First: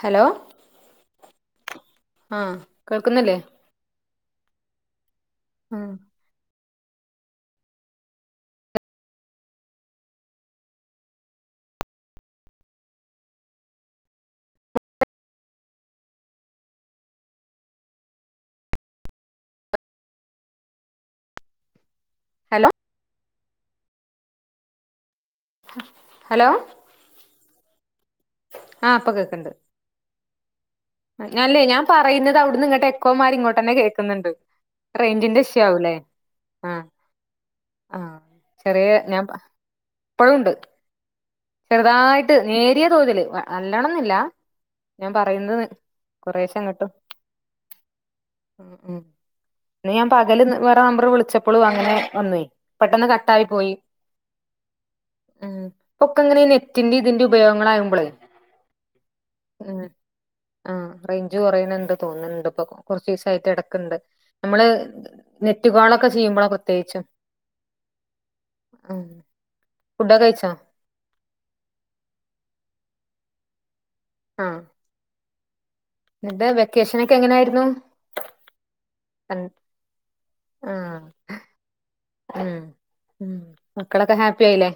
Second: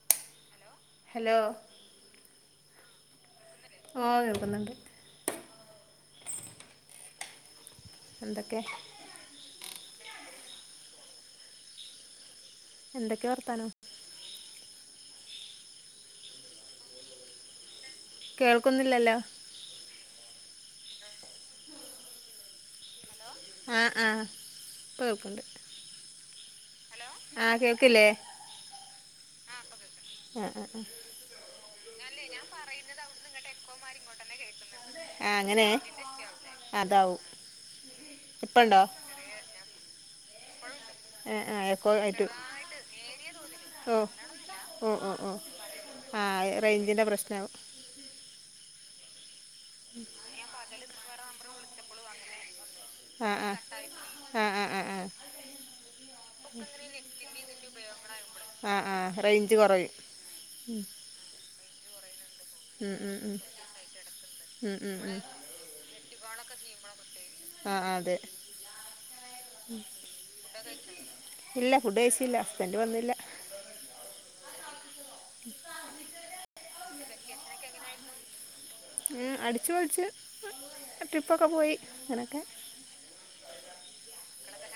Hello hello ആഹ് കേൾക്കുന്നില്ലേ ഓഹ് കേൾക്കുന്നുണ്ട് ആഹ് എന്തൊക്കേ എന്തൊക്കെ വർത്താനം കേൾക്കുന്നില്ലല്ലോ ഹലോ ആഹ് ആഹ് പ്പ കേൾക്ക്‌ണ്ട് ഹലോ ആഹ് കേൾക്ക്ല്ലേ ആഹ് ഇപ്പ കേക്ക്‌ണ്ട് ആഹ് അഹ് അഹ് അല്ലേ ഞാൻ പറയ്ന്നത് അവ്ട്ന്ന്ങ്ങെട്ട് എക്കോ മായ്രി ഇങ്ങോട്ടെന്നെ കേക്ക്ന്ന്ണ്ട് ആ റെയ്ഞ്ചിന്റെ ഇഷ്യു അങ്ങനെ ആവുലേ അതാവും ആഹ് ഇപ്പണ്ടോ ചെറ്യേ ഞാൻ ഇപ്പളുണ്ട് ആ ആ എക്കോ ആയിട്ട് ചെറ്തായ്ട്ട് നേരിയ തോതില് വ ഓ നല്ലോണാെന്നുല്ലാ ഓ ഞാൻ ഓ ഓ പറയുന്നത് ആ കൊറേശെ അങ്ങെട്ടും റേഞ്ചിൻ്റെ പ്രശ്നാവും ഉം ഉം അത് ഞാൻ പകെല് വേറെ നമ്പെറ് വിളിച്ചപ്പളും അങ്ങെനെ വന്നേ പെട്ടെന്ന് ആ കട്ടായി ആ പോയി ആ ആ ആ ആ ആഹ് ഇപ്പൊക്കെങ്ങെനെ നെറ്റിന്റിം തിന്റിം ഉപയോഗങ്ങളാകുമ്പളേ ആഹ് ആഹ് റെയ്ഞ്ച് കൊറെയും ഉം റെയ്ഞ്ച് കൊറയ്ണ്‌ണ്ട് തോന്ന്ൺണ്ട്പ്പാെ കൊ ഉം ഉം ഉം കൊർച്ചീസായ്ട്ട് എടെക്ക്ണ്ട് നമ്മെള് ഉം ഉം ഉം നെറ്റ് കോളൊക്കെ ചെയ്യുമ്പളാ പ്രത്യേകിച്ചും ആഹ് ആഹ് അതെ ആഹ് ഫുഡ്ഡാെക്കെ കഴിച്ചോ ഇല്ല ഫുഡ്ഡ് കയ്ച്ചിട്ടില്ല ഹസ്ബെന്റ് വന്നില്ലാ ആഹ് എന്താ വെക്കേഷനൊക്കെ എങ്ങനായ്ര്ന്നു ഏഹ് അടിച്ച്പൊളിച്ച് ആഹ് ട്രിപ്പൊക്കെ പോയി അങ്ങെനൊക്കെ ഉം ഉം മക്കളൊക്കെ ഹാപ്പി ആയിലേ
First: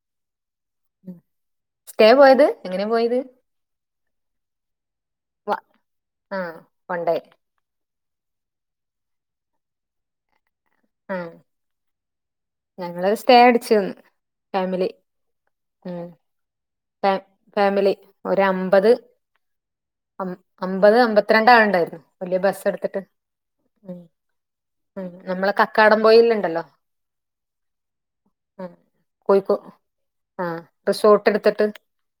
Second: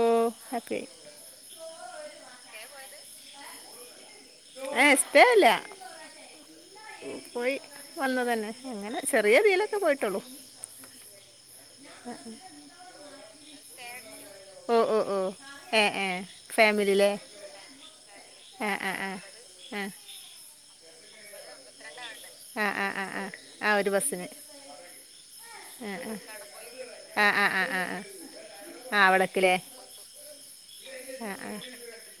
ഓഫ് ഹാപ്പ്യായി സ്‌റ്റേ പോയെത് എങ്ങെനെ പോയെത് ഏഹ് എഹ് സ്‌റ്റേ അല്ലാ ആഹ് വൺ ഡേ പോയി വന്നതെന്നെ അങ്ങെനെ ചെറിയതീലൊക്കെ പോയിട്ടാെള്ളു ആഹ് [unintelligible] ഞങ്ങള് സ്‌റ്റേ അടിച്ച് നിന്ന് ഓ ഫാമിലി ഓ ഓ ഏഹ് ആഹ് ഏഹ് ഫാ ഫാമിലില്ലേ ഫാമിലി ആഹ് ഒരമ്പെത് ആഹ് ആഹ് അം അമ്പത് അമ്പത്ത്‌രണ്ടാള്ണ്ടായ്ര്ന്നു ആഹ് ആഹ് ആഹ് ആഹ് ആഹ് ഒരു ബസ്സിന് ഉം നമ്മളെ ഏഹ് കക്കാടം അഹ് പൊയില്ണ്ടല്ലോ ആഹ് ആഹ് ആഹ് ആഹ് ആഹ് ഉം ആഹ് അവടക്ക്ലേ കോഴിക്കോ ആഹ് റിസോട്ട്ട്ത്ത്ട്ട്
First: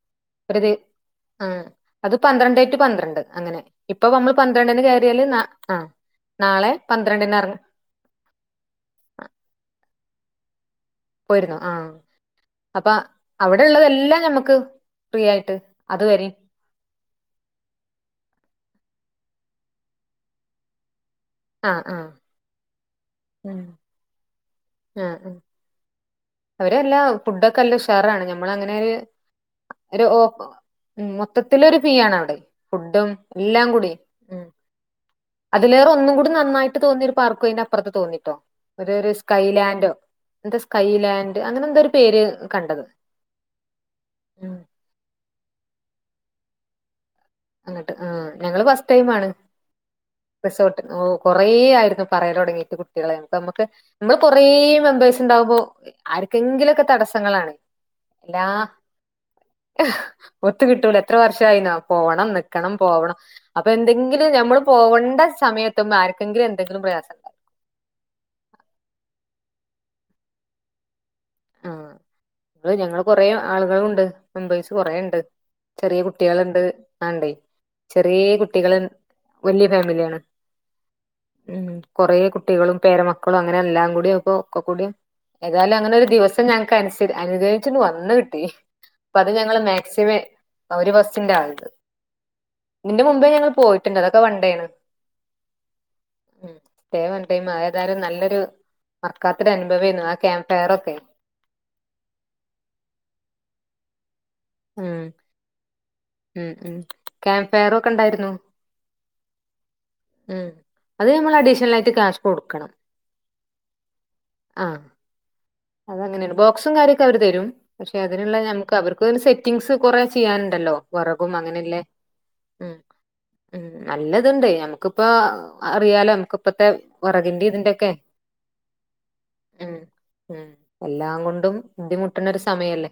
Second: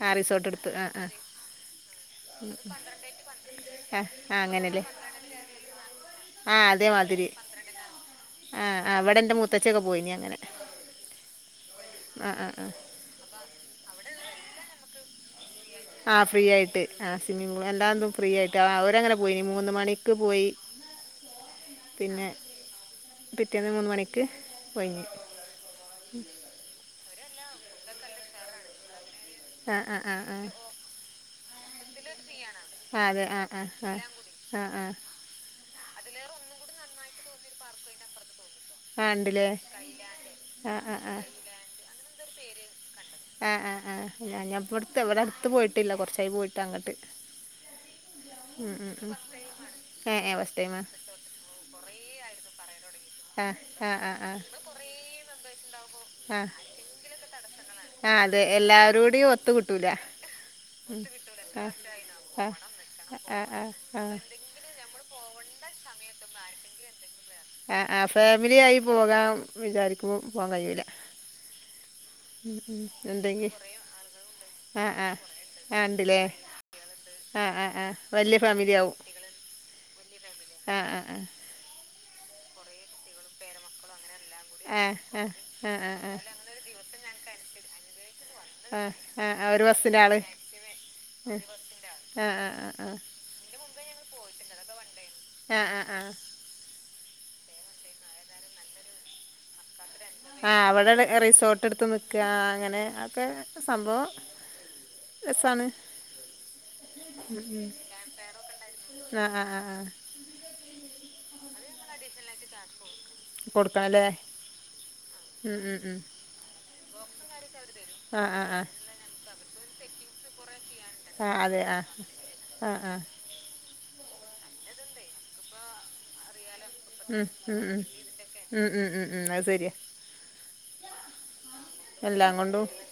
ആഹ് റിസോട്ട്ട്ത്ത് ആഹ് ആഹ് ആഹ് അത് പന്ത്രണ്ടേ റ്റു പന്ത്രണ്ട് അങ്ങെനെ ആഹ് ഇപ്പം അമ്മെള് ആഹ് പന്ത്രണ്ട്ന് അങ്ങനെല്ലേ കേറ്യാല് നാ ആഹ് ആഹ് നാളെ അതേമാതിരി പന്ത്രണ്ടിന് എർങ്ങും ആഹ് അവടെ ഇന്റെ മൂത്തച്ചി ഒക്കെ പോയിനി അങ്ങനെ പോയിരുന്നോ ആഹ് ആഹ് ആഹ് ആഹ് അപ്പ അവടെ ഇള്ളതെല്ലാം ഞമ്മക്ക് ഫ്രീയായിട്ട് ആഹ് ഫ്രീയായിട്ട് ആഹ് സ്വിമ്മിംഗ് പൂൾ എല്ലാതും ഫ്രീയായിട്ട് ആഹ് അവരങ്ങനെ പോയിനി മൂന്ന് മണിക്ക് പോയി ആഹ് ആഹ് പിന്നെ ഉം പിറ്റേന്ന് മൂന്ന് മണിക്ക് ആഹ് ഒഴിഞ്ഞ് ആഹ് അവരെ എല്ലാ ഫുഡൊക്കെ നല്ല ഉഷാറാണ് ഞമ്മളങ്ങനെ ഒര് ആഹ് ഒര് ആഹ് ഓ ആഹ് ആഹ് ഉം മൊത്തത്തിലൊരു ഫ്രീ ആണ് അവ്ടെയ് ആഹ് ഫുഡും അതെ ആഹ് എല്ലാം ആഹ് കൂടി ആഹ് ഉം ആഹ് ആഹ് അതിലേറെ ഒന്നും കൂടി നന്നായിട്ട് തോന്നിയ ഒരു പാർക്കും അയ്‌നപ്പർത്ത് തോന്നിട്ടോ ഒരു ഒര് ആഹ് ഉണ്ടല്ലേ സ്കൈലാൻഡോ എന്താ ആഹ് സ്കൈ ആഹ് ആഹ് ലാൻഡ് അങ്ങനെ എന്തോരു പേര് കണ്ടത് ആഹ് ആഹ് ആഹ് ഞ ഉം ഞാൻ ഇപ്പട്ത്ത് ഇവിടെ അട്ത്ത് പോയിട്ടില്ല കൊർച്ചായി പോയിട്ട് അങ്ങട്ട് അങ്ങട്ട് ആഹ് ഞങ്ങള് ഫസ്റ്റ് ടൈമാണ് ഏഹ് ഏഹ് ഫസ്റ്റ് ടൈമാ റിസോർട്ട് ഓ കൊറേ ആയിരുന്നു പറയലൊടങ്ങീട്ട് കുട്ടികള് ഞമ്മക് ആഹ് അമ്മക്ക് ആഹ് നമ്മള് ആഹ് ആഹ് കൊറേ മെമ്പേഴസ് ഇണ്ടാവുമ്പോ ആഹ് ആര്ക്കെങ്കിലൊക്കെ തടസ്സങ്ങളാണ് ആ അത് എല്ലാ എല്ലാവരോടെയും ഒത്തു കിട്ടൂല ഒത്ത് കിട്ടൂല ഉം. എത്ര ആ വർഷായിന്നോ പോവണം ആ നിക്കണം പോവണം ആ ആ അപ്പൊ ആ എന്തെങ്കിലും ഞമ്മള് പോവണ്ട സമയെത്തുമ്മെ ആര്ക്കെങ്കിലും എന്തെങ്കിലും പ്രയാസം ഉണ്ടാവും ആഹ് ആഹ് ഫാമിലി ആയി പോകാൻ വിചാരിക്കുമ്പൊ പോവാൻ കഴിയൂല ആഹ് ഉം, ഇവടെ ഉം. ഞങ്ങള് കൊറേ എന്തെങ്കിൽ ആളുകളുണ്ട് മെമ്പേഴ്സ് ആ കൊറേ ആ ഇണ്ട് ആ ചെറ്യെ ഉണ്ടല്ലേ കുട്ടികളുണ്ട് ആഹ് ഇണ്ടെയ് ആ ആ ആ ചെറ്യേ വലിയ കുട്ടികള് വല്ല്യെ ഫാമിലി ആണ് ആഹ് ആഹ് ആഹ് ഉം കൊറേ കുട്ടികളും പേരമക്കളും അങ്ങനെ എല്ലാം കൂടി ഒ ഒക്കെ ആ കൂടിം ഏതായാലും ആ അങ്ങനെ ഒരു ആ ദിവസ ക്ഷെ ഞങ്ങക്ക് അനുസിഡ് അനുഗഹിച്ചിട്ട്ണ്ട് വന്ന്കിട്ടി ആ അപ്പ ആ അത് ആ ഞങ്ങള് ഒരു ബസ്സിൻ്റെ ആള് മാക്സിമം ആഹ് ഒര് ബസിന്റെ ആള്ണ്ട് ആ ആ ആ ആ ഇതിന്റെ മുമ്പേ ഞങ്ങൾ പോയിട്ട്ണ്ട് അതൊക്കെ വൺണ്ടേ ആണ് ആഹ് ആഹ് ആഹ് ഉം [unintelligible] ടൈം അത്‌ ഏതായാലും നല്ലൊരു മറക്കാത്തൊരു അനുഭവേര്ന്നു ആ ക്യാമ്പ് ഫയറൊക്കെ നെ റിസോർ ട്ട് ഇട്ത്ത് നിക്കാ അങ്ങനെ അതൊക്കെ സംഭവം ഉം രെസാണ് ഉം ഉം ക്യാമ്പ് ഫയറു ഒക്കെ ഇണ്ടായിരുന്നു ആഹ് ആഹ് ആഹ് ആഹ് ഉം അത് ഞമ്മള് അഡീഷണലായിട്ട് ക്യാഷ് കൊടുക്കണം കൊട്ക്കണം ല്ലേ അത്‌ അങ്ങനേണ് ബോക്സും കാര്യൊക്കെ അവര് തെരും പക്ഷെ ആഹ് അതിന്ള്ളെ ആഹ് ആഹ് ഞമ്മക്ക് അവർ ക്ക് പിന്നെ സെറ്റിങ്സ് കൊറേ ചെയ്യാന് ഇണ്ടല്ലോ വറകും ആഹ് അതെ അങ്ങനെയില്ലെ ആഹ് ഉം ആഹ് ആഹ് ഉം നല്ലത്ണ്ടെയ് ഞമ്മക്ക്പ്പോ അറിയാലോ ഞമ്മക്ക് ഇപ്പത്തെ ഉം വറകിന്റിം ഉം ഉം ഇതിന്റെഒക്കെ ഉം ഉം ഉം അത് ശരിയാ ഉം ഉം എല്ലാം കൊണ്ടും ബുദ്ധിമുട്ട്ണ എല്ലാം ഒരു കൊണ്ടും സമയല്ലേ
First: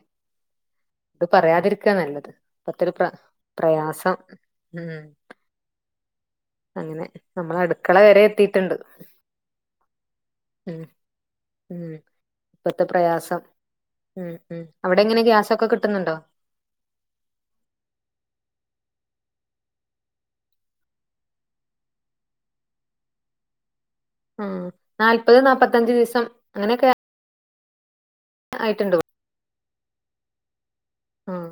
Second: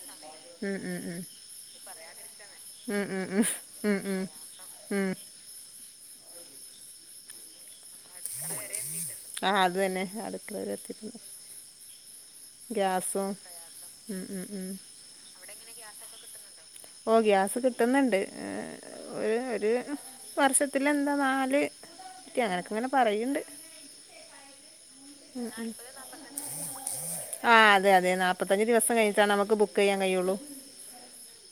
ഉം ഉം ഉം അത് പറയാതിര്ക്കാ നല്ലത് ഇപ്പത്തെ ഒരു ഉം പ്ര ഉം ഉം ഉം പ്രയാസം ഉം ഉം അങ്ങനെ നമ്മളെ അട്ക്കള വെരെ എത്തിയിറ്റ്ണ്ട് ആഹ് അത് തന്നെ അടുക്കളവരെ എത്തിട്ട്ണ്ട് ഉം ഇപ്പത്തെ ഗ്യാസും ഉ ഉ ഉ ഇപ്പം എങ്ങനെ ഗ്യാസൊക്കെ കിട്ടുന്നുണ്ടോ ഓ ഗ്യാസ് കിട്ടുന്നുണ്ട് ഒരു ഒരു വർഷത്തില എന്താ നാല് ക്കെ അങ്ങനെക്കെ ഇങ്ങനെ പറയണ്ട് ആഹ് നാല്പത് നാല്പ്പത്തഞ്ച് ദിവസം അങ്ങനെയൊക്കെ ആഹ് അതെ തെ നാൽപ്പത്തഞ്ച് ദിവസ ആയിട്ടുണ്ടോ കഴിഞ്ഞിട്ട നമക്ക്ബുക്ക്‌ ചെയ്യാൻ കഴിയുള്ളൂ ആഹ്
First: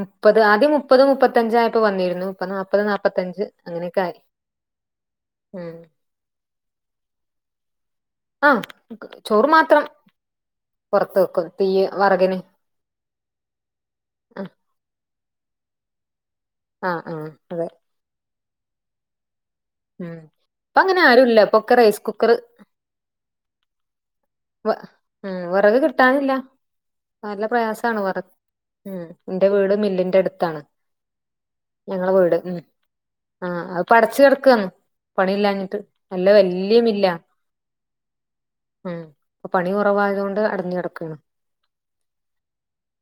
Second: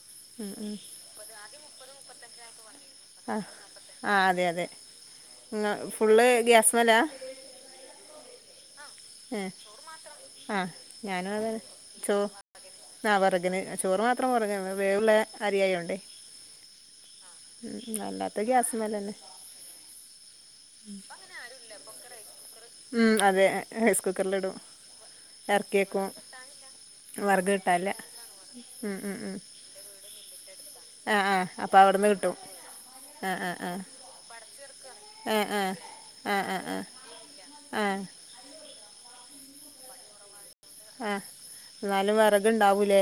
മുപ്പത് ഉം, ആദ്യം ഉം. മുപ്പത് മുപ്പത്തഞ്ചായിപ്പ വന്നിരുന്നു മുപ്പ നാല്പ്പത് നാപ്പ ആഹ് ആഹ് അതെ അതെ ഉം ഫുള്ള് ഗ്യാസ് മേല ആഹ് ഏ ചോറ് മാത്രം ആ പുറത്ത് വെക്കും തീ വറകിന് ആഹ് വറഗിന് ചോറ് മാത്രം ആഹ് മുറങ്ങ വേവള്ള അരിയായോണ്ടേ ആഹ് ആഹ് അതെ ഉം, അല്ലാത്ത ഗ്യാസ് മേലെന്നെ ഉം ഇപ്പ അങ്ങനെ ആരും ഇല്ല ഇപ്പൊക്കെ റൈസ് കുക്കർ ഉം അതെ റൈസ് കുക്കറില് ഇടും ഉം ഇറക്കി വിറക് വെക്കും കിട്ടാനില്ല നല്ല വറക് കിട്ടാല്ല പ്രയാസമാണ് വറ ഉ ഉം എന്റെ വീട് മില്ലിന്റെ അടുത്താണ് ആഹ് ആഹ് അപ്പൊ അവിടുന്ന് ഞങ്ങളെ കിട്ടും വീട് ഉം ആ ആ ആഹ് ആ അത് അടച്ച് കെടക്ക പണി ആ ആ ഇല്ലാഞ്ഞിട്ട് നല്ല വല്യമില്ല ഏഹ് ഉം പ്പൊ പണി കൊറവായതോണ്ട് അടഞ്ഞ് കിടക്കാണ് ഏഹ് ന്നാലും വറക്ണ്ടാവൂലേ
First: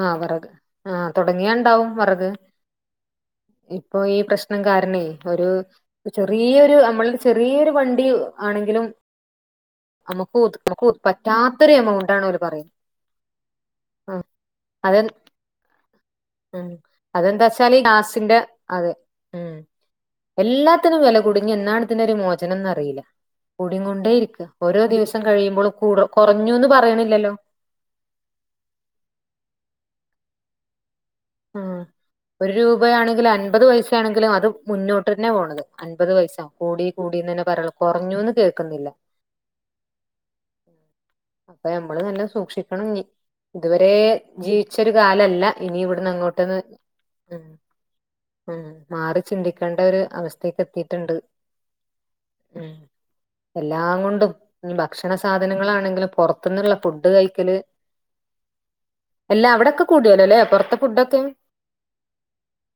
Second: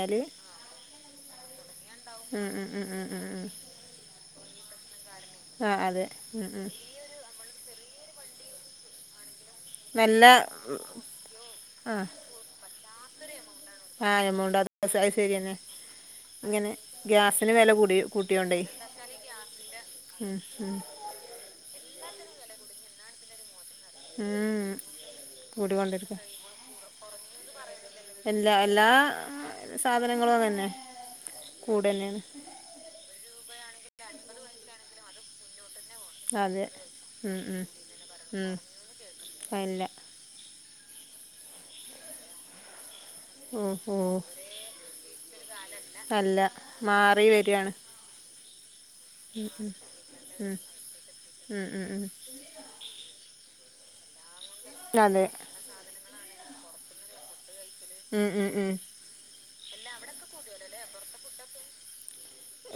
ആഹ് വിറക് ആഹ് തൊടങ്ങിയണ്ടാവും വറക് ഉം ഉം ഉം ഉം ഉം ഉം ഇപ്പൊ ഈ പ്രശ്നം കാരണേ ഒരു ആ അതെ ഉം ഉം ചെറിയൊരു അമ്മളൊരു ചെറിയൊരു വണ്ടി ആണെങ്കിലും നല്ല നമുക്ക് ക്ക് പറ്റാത്തൊരുഎമൗണ്ടാണവര് പറയുന്നെ ആഹ് എമൗണ്ട് അത് അത് സെരിയന്നെ ഉം അതെന്താച്ചാൽ കൂടി ഗ്യാസിന്റെ കൂട്ടിയോണ്ടേ അതെ ഉം ഉം ഉം എല്ലാത്തിനും വെല കുടുങ്ങി എന്നാണ് ഇതിനൊരു മോചനംന്നറിയില്ല കൂടിങ്ങൊണ്ടേ ഇരിക്ക ഉം ഓരോ ദിവസം കഴിയുമ്പളും കൂ കൂടിക്കൊണ്ടിരിക്കുക കൊറഞ്ഞുന്ന് പറയ്ണില്ലല്ലോ എല്ല എല്ലാ സാധനങ്ങളും അതന്നെ ഉം കൂടെന്നെയാണ് ഒരു രൂപയാണെങ്കിലും അൻപത് പൈസയാണെങ്കിലും അത് മുന്നോട്ട് തന്നെ പോണത് അൻപത് പൈസ അതെ കൂടി ഉം കൂടിന്നന്നെ പറയൊള്ളൂ കൊറഞ്ഞുന്ന് കേക്ക്ന്നില്ല അയില്ല അപ്പൊ നമ്മള് നല്ല സൂക്ഷിക്കണഞ്ഞി ഓ ഇതുവരെ ഓ ജീവിച്ചൊരു കാലല്ല അല്ല ഇനിവിടുന്നങ്ങോട്ടെന്ന് മാറി വരികയാണ് ഉം മാറി ചിന്തിക്കണ്ടൊരു ഉം അവസ്ഥീക്കെത്തിട്ടുണ്ട് ഉം ഉം ഉം ഉം എല്ലാങ്ങൊണ്ടും ഇനി ഭക്ഷണ അതെ സാധനങ്ങളാണെങ്കിലും പൊറത്ത്ന്ന്ള്ള ഫുഡ് കഴിക്കല് ഉം ഉം ഉം അല്ലാ അവിടൊക്കെ കൂടിയോലൊ ലേ പൊർത്തെ ഫുഡൊക്കെ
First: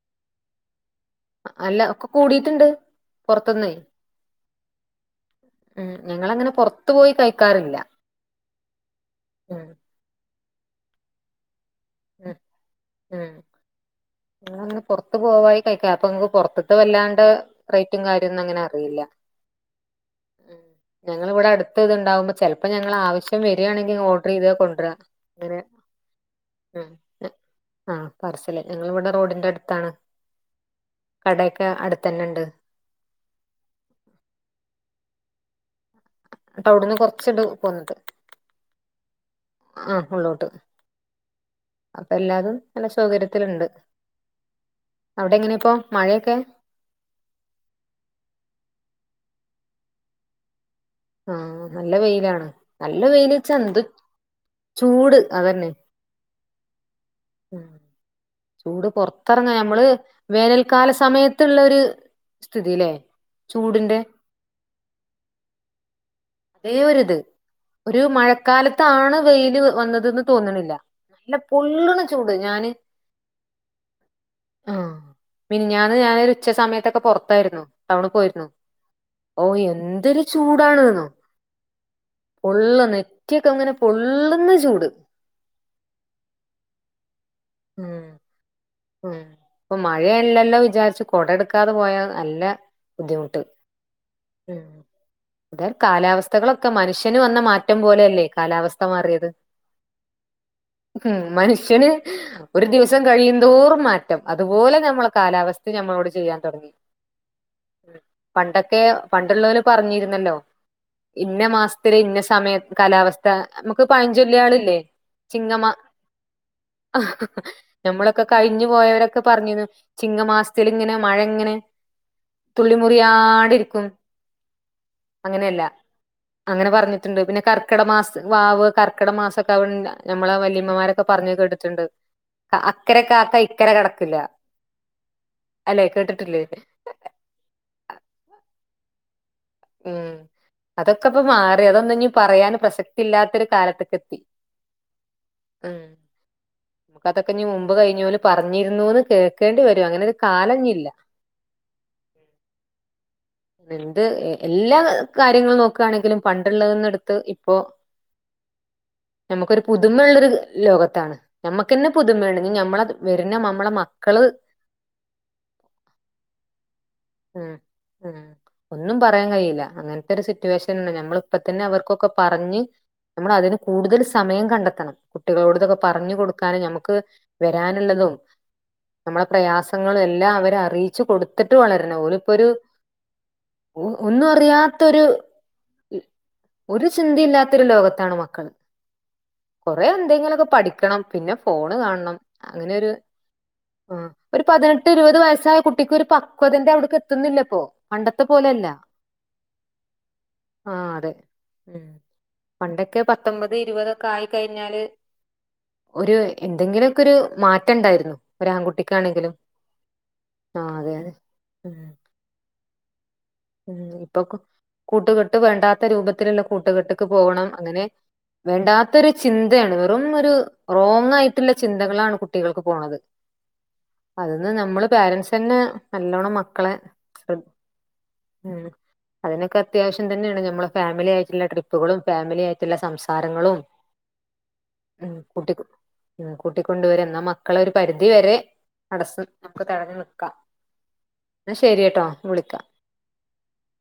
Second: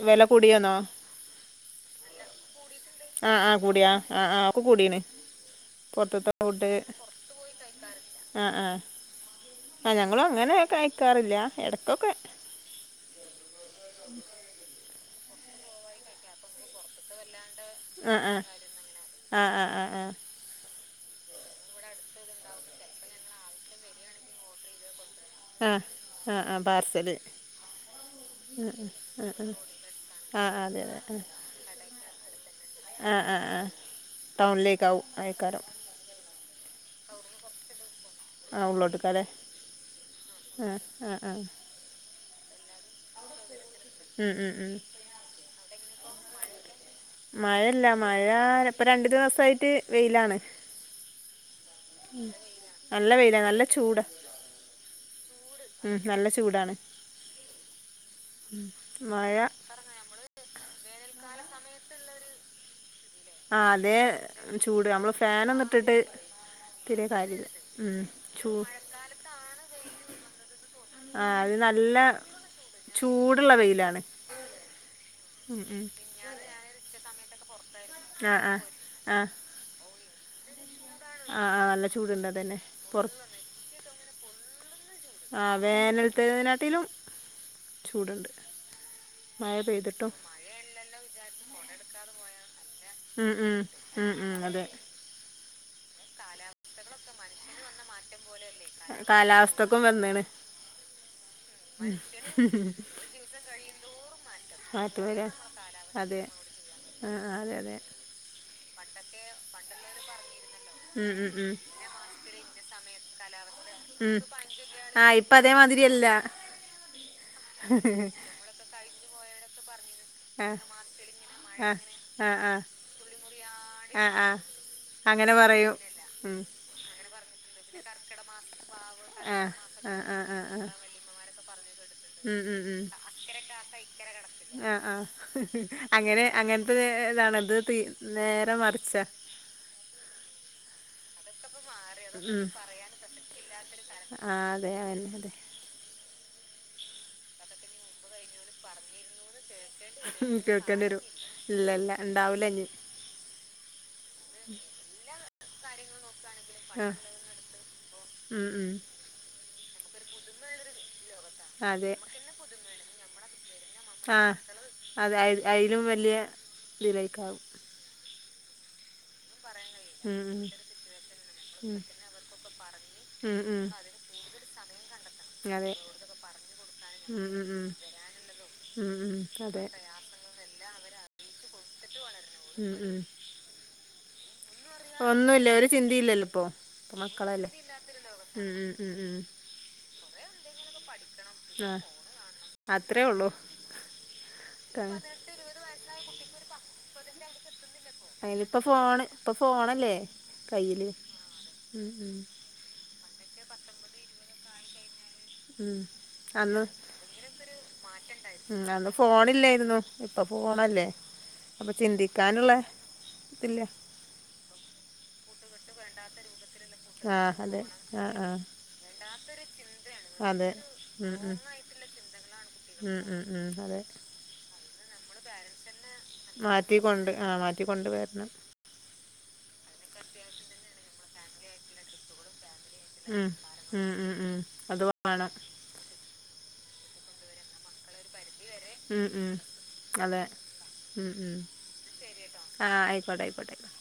വെല കൂടിയോന്നോ അല്ല ഒക്കെ കൂടിട്ട്ണ്ട് ആഹ് ആഹ് കൂടിയാ ആഹ് ആഹ് ഒക്കെ കൂടിണ് അഹ് ഞങ്ങളങ്ങനെ പൊറത്ത് പോയി കഴിക്കാറില്ല ആഹ് ആഹ് ആഹ് ആഹ് ഞങ്ങളു അങ്ങനെ കഴിക്കാറില്ല എടക്കൊക്കെ ആഹ് ഞങ്ങളങ്ങനെ പൊർത്ത് പോയി കഴിക്കാ അപ്പ ഞങ്ങക്ക് പൊർത്ത്ത്തെ വല്ലാണ്ടെ റെയ്റ്റും കാര്യൊന്നും അങ്ങനറീല്ല ആഹ് ആഹ് ആഹ് ആഹ് ആഹ് ഞങ്ങള് ഇവ്ടെ അട്ത്ത് ഇത്ണ്ടാവുമ്പൊ ചെലപ്പൊ ഞങ്ങളാവശ്യം വരാണെങ്കി ഓഡ്രീതത് കൊണ്ട്ര ആഹ് ആഹ് ആഹ് പാർസല് ആഹ് പാർസല് ആഹ് ഞങ്ങളിവിടെ ആഹ് റോഡിന്റെ ആഹ് ആഹ് ആഹ് അതെ അതെ ആഹ് ആഹ് അടുത്തന്നണ്ട് ആഹ് ആഹ് ആഹ് ടൗണിലേക്കാവും അതെക്കാരം അവ്ട്ന്ന് കൊറച്ച്ണ്ട് പോന്നിട്ട് ആഹ് ഉള്ളോട്ട്ക്കാലെ ആഹ് ആഹ് ആഹ് അപ്പ എല്ലാതും നല്ല സൗകര്യത്തില്ണ്ട് ഉം ഉം ഉം മഴയൊക്കെ മഴല്ല മഴാ ഇപ്പ രണ്ട് ദിവസായിട്ട് വെയിലാണ് ആഹ് നല്ല വെയിലാണ് നല്ല വെയിലാ വെയില്ച്ചാ നല്ല എന്ത്‌ ചൂടാ ചൂട് അതന്നെ ഉം നല്ല ചൂടാണ് ചൂട് മഴ പൊർത്തെറങ്ങാ നമ്മള് വേനൽക്കാല സമയത്ത്ള്ളൊര് സ്ഥിതിലേ ആഹ് അതേ ചൂട് നമ്മള് ഫാനൊന്ന് ഇട്ടിട്ട് അതേ തീരെ ഒരിത് കാര്യല്ല ഉം ഒരു ചൂ മഴക്കാലത്താണ് വെയില് വന്നത്ന്ന് തോന്ന്ണില്ല നല്ല ആഹ് അത് പൊള്ള്ണ നല്ല ചൂട് ഞാന് ചൂടുള്ള വെയിലാണ് ആഹ് ഉം ഉം മിനിഞാന്ന് ഞാനൊര് ഉച്ച സമയത്തൊക്കെ പൊറത്തായിരുന്നു ടൗണി ആഹ് പോയിരുന്നു ആഹ് ആഹ് ഓഹ് എന്തൊരു ചൂടാണ്ന്നോ. ആഹ് നല്ല ചൂടുണ്ട് അതന്നെ പൊർ ഇങ്ങന പൊള്ള്ന്ന ചൂട്. ആഹ് വേനൽത്തതികാട്ടിലും ഉം ചൂടുണ്ട്. ഉം മഴ ഇപ്പൊ പെയ്തിട്ടും മഴയല്ലല്ലൊ വിചാരിച്ച് കൊട ഇട്ക്കാതെ പോയ നല്ല ഉം ബുദ്ധിമുട്ട് ഉം ഉം ഉം അതെ ഇത കാലാവസ്ഥകളൊക്ക മനുഷ്യന് വന്ന മാറ്റം പോലെയല്ലേ കാലാവ മാറിയത് കാലാവസ്ഥക്കും വന്നാണ് ഉം മനുഷ്യന് ഒരു ദിവസം കയി തോറും മാറ്റം അതുപോല മാറ്റം നമ്മള വരാ കാലാവസ്ഥ ഞമ്മളോട് അതെ ചെയ്യാൻ തൊടങ്ങി. ആ ആ, അതെ അതെ ഉം പണ്ടൊക്കെ പണ്ടുള്ളോല് പറഞ്ഞിരുന്നല്ലൊ ഉം ഉം ഇന്ന ഉം മാസ് ത്തില് ഇന്ന സമയ കാലാവസ്ഥ നമുക്ക് ഉം പഴഞ്ചൊല്ലേളില്ലേ ആ ഇപ്പം ചിങ്ങമാ അതേമാതിരിയല്ല നമ്മള കഴിഞ്ഞു പോയവരൊക്ക പറഞ്ഞീന്നു ആ ചിങ്ങമാസത്തില് ഇങ്ങനെ മഴ ഇങ്ങനെ ആ ആ ആ തുള്ളി മുറിയാണ്ടിരിക്കും. യാടി ശരിയല്ല അങ്ങനെ അങ്ങനെയല്ല പറഞ്ഞിട്ടുണ്ട് പിന്നെ അങ്ങനെ പറഞ്ഞ് ട്ടിണ്ട് പിന്നെ കർക്കട മാസം വാവ് കർക്കട മാസൊക്ക നമ്മളെ വല്ലിമ്മമാരൊ ക്കെ പറ്ഞ്ഞ് കേട്ടിട്ടുണ്ട്. ഉം ഉം ഉം ഇക്കര കാക്ക ഇക്കര കടക്കില്ല. ആഹ് ആഹ് അല്ലെ അങ്ങനെ കേട്ടിട്ടില്ലേ അങ്ങൻത്തെ ഇതാണ് ഇത് തീ നേരെ മറിച്ച. ഉം അതൊക്ക ഇപ്പ മാ വേറെ ഒന്നും ഇനി പറയൻ പ്രസക്തി ഇല്ലാത്തൊരു കാലത്തേക്കത്തി ആഹ് അതെ അതെന്നെ അതെ ഉം അതൊക്കെ മുമ്പ് കഴിഞല് പറഞ്ഞിരുന്നുന്ന് കേക്കേണ്ടി വ കേക്കണ്ട വരും ഇല്ല ഇല്ല ഉണ്ടാവൂലനി. ണ്ട് എല്ലാ കാര്യങ്ങളും നോക്കണെങ്കിലും പണ്ടുള്ളതന്നെടുത്ത് ഇപ്പോ ഉം ഉം നമ്മുക്കൊരു പുതുമള്ളള്ളൊരു ലോകത്താണ് ഞമ്മക്ക്ന്നെ അതെ പുതുമണ് നമ്മള വരുന്ന നമ്മളെ മ ആഹ് അത് അയ്ലും വലിയ ഇതയി ഉം ഒന്നും പറയാൻ കഴിയില്ല. അങ്ങനത്തെ ഉം ഒരു ഉം സിറ്റുവേഷൻആണ് നമ്മളെ ഇപ്പതന്നെ ഉം അവർക്കൊക്കെ പറഞ് നമ്മൾ ഉം അതിന് ഉം കൂടുതൽ സമയം കണ്ടെത്തണം. കുട്ടികളോട് അതെ ഇതൊക്കെ പറഞ്ഞു കൊടുക്കാനും നമുക്ക് ഉം ഉം ഉം വരാനുള്ളതും ഉം ഉം നമ്മളെ അതെ പ്രയാസങ്ങളും എല്ലാ അവരെ അറി ച് കൊടുത്തിട്ട് വളരണം ഓലപ്പോരു ഉം ഉം ഒന്നും അറിയ ത്തരു ഒന്നുല്ല ഒരു ചിന്തയില്ലല്ലോ ഇപ്പോ ഒരു ഇപ്പ മക്കളല്ലേ ചിന്തില്ലാത്തരു ലോകത്താണ് മക്കൾ. ഉം ഉം ഉം ഉം കൊറെ എന്തെങ്കിലുക്കെ പഠിക്കണം പിന്നെ ഫോണ് ആഹ് കാണണം അങ്ങനെ ഒരു അത്രേ ഉള്ളൂ ആഹ് ഒരു പതിനെട്ട് ഇരുപത് വയസ്സായ കുട്ടിക്ക് ഒരു പക്വതന്റെ അവിടക്ക് എത്തുന്നില്ലപ്പൊ. അയിനിപ്പ ഫോണ് ഇപ്പൊ ഫോണല്ലേ കയ്യില് ആഹ് അതെ ഉം ഉം പണ്ടൊക്കെ പത്തൊമ്പത് ഇരുപതൊക്കെ ആയിക്കഴിഞ്ഞാല് ഉം ഒരു അന്ന് എന്തെങ്കിലും ഒക്കെഒരു മാറ്റം ഉണ്ടായിരുന്നു ഒര് ഉം അന്ന് ആൺകുട്ടിക്കാണെങ്കിലും ഫോണില്ലായിരുന്നു ഇപ്പൊ ഫോൺഅല്ലേ അപ്പൊ ചിന്തിക്കാനുള്ള ഇതില്ല ഉം ഇപ്പൊ കൂട്ടുകെട്ട് വേണ്ടാത്ത രൂപത്തിലലേം കൂട്ടുകെട്ടക്ക് ആ പോണം അതെ അങ്ങനെ ആ ആ വേണ്ടാത്ത ഒരു ചിന്തയാണ് വെറും ഒരു അതെ ഉം ഉം റോങ്ങയിട്ടുള്ള ചിന്തകളാണ് കുട്ടികൾക്ക് പോണത്. ഉം ഉം ഉം അതെ അതന്ന് നമ്മള് പേരൻസന്നെ മാറ്റിക്കൊണ്ട് ആഹ് മാറ്റിക്കൊണ്ട് വരണം. ഉ അതിനൊക്കെ അത്യാവശ്യം തന്നെയാണ് നമ്മെ ഫാമിലി ആയിട്ടുള്ള ട്രിപ്പുകളും ഫാമിലി ആയി ട്ടുള്ള ഉം സംസാരങ്ങളും ഉം ഉം ഉം അത് ഉം വേണം കൂട്ടി കു കൂട്ടികൊണ്ട്വര എന്നാ മക്കള ഒരു പരിധി വരെ ത ഉം ടസ് ഉം നമുക്ക് തടഞ്ഞു അതെ നിക്കാം. ഉം ഉം ന്ന ശരിയട്ടോ വിളിക്കാം. ആ ആയിക്കോട്ടെ ആയിക്കോട്ടെ ആയിക്കോട്ടെ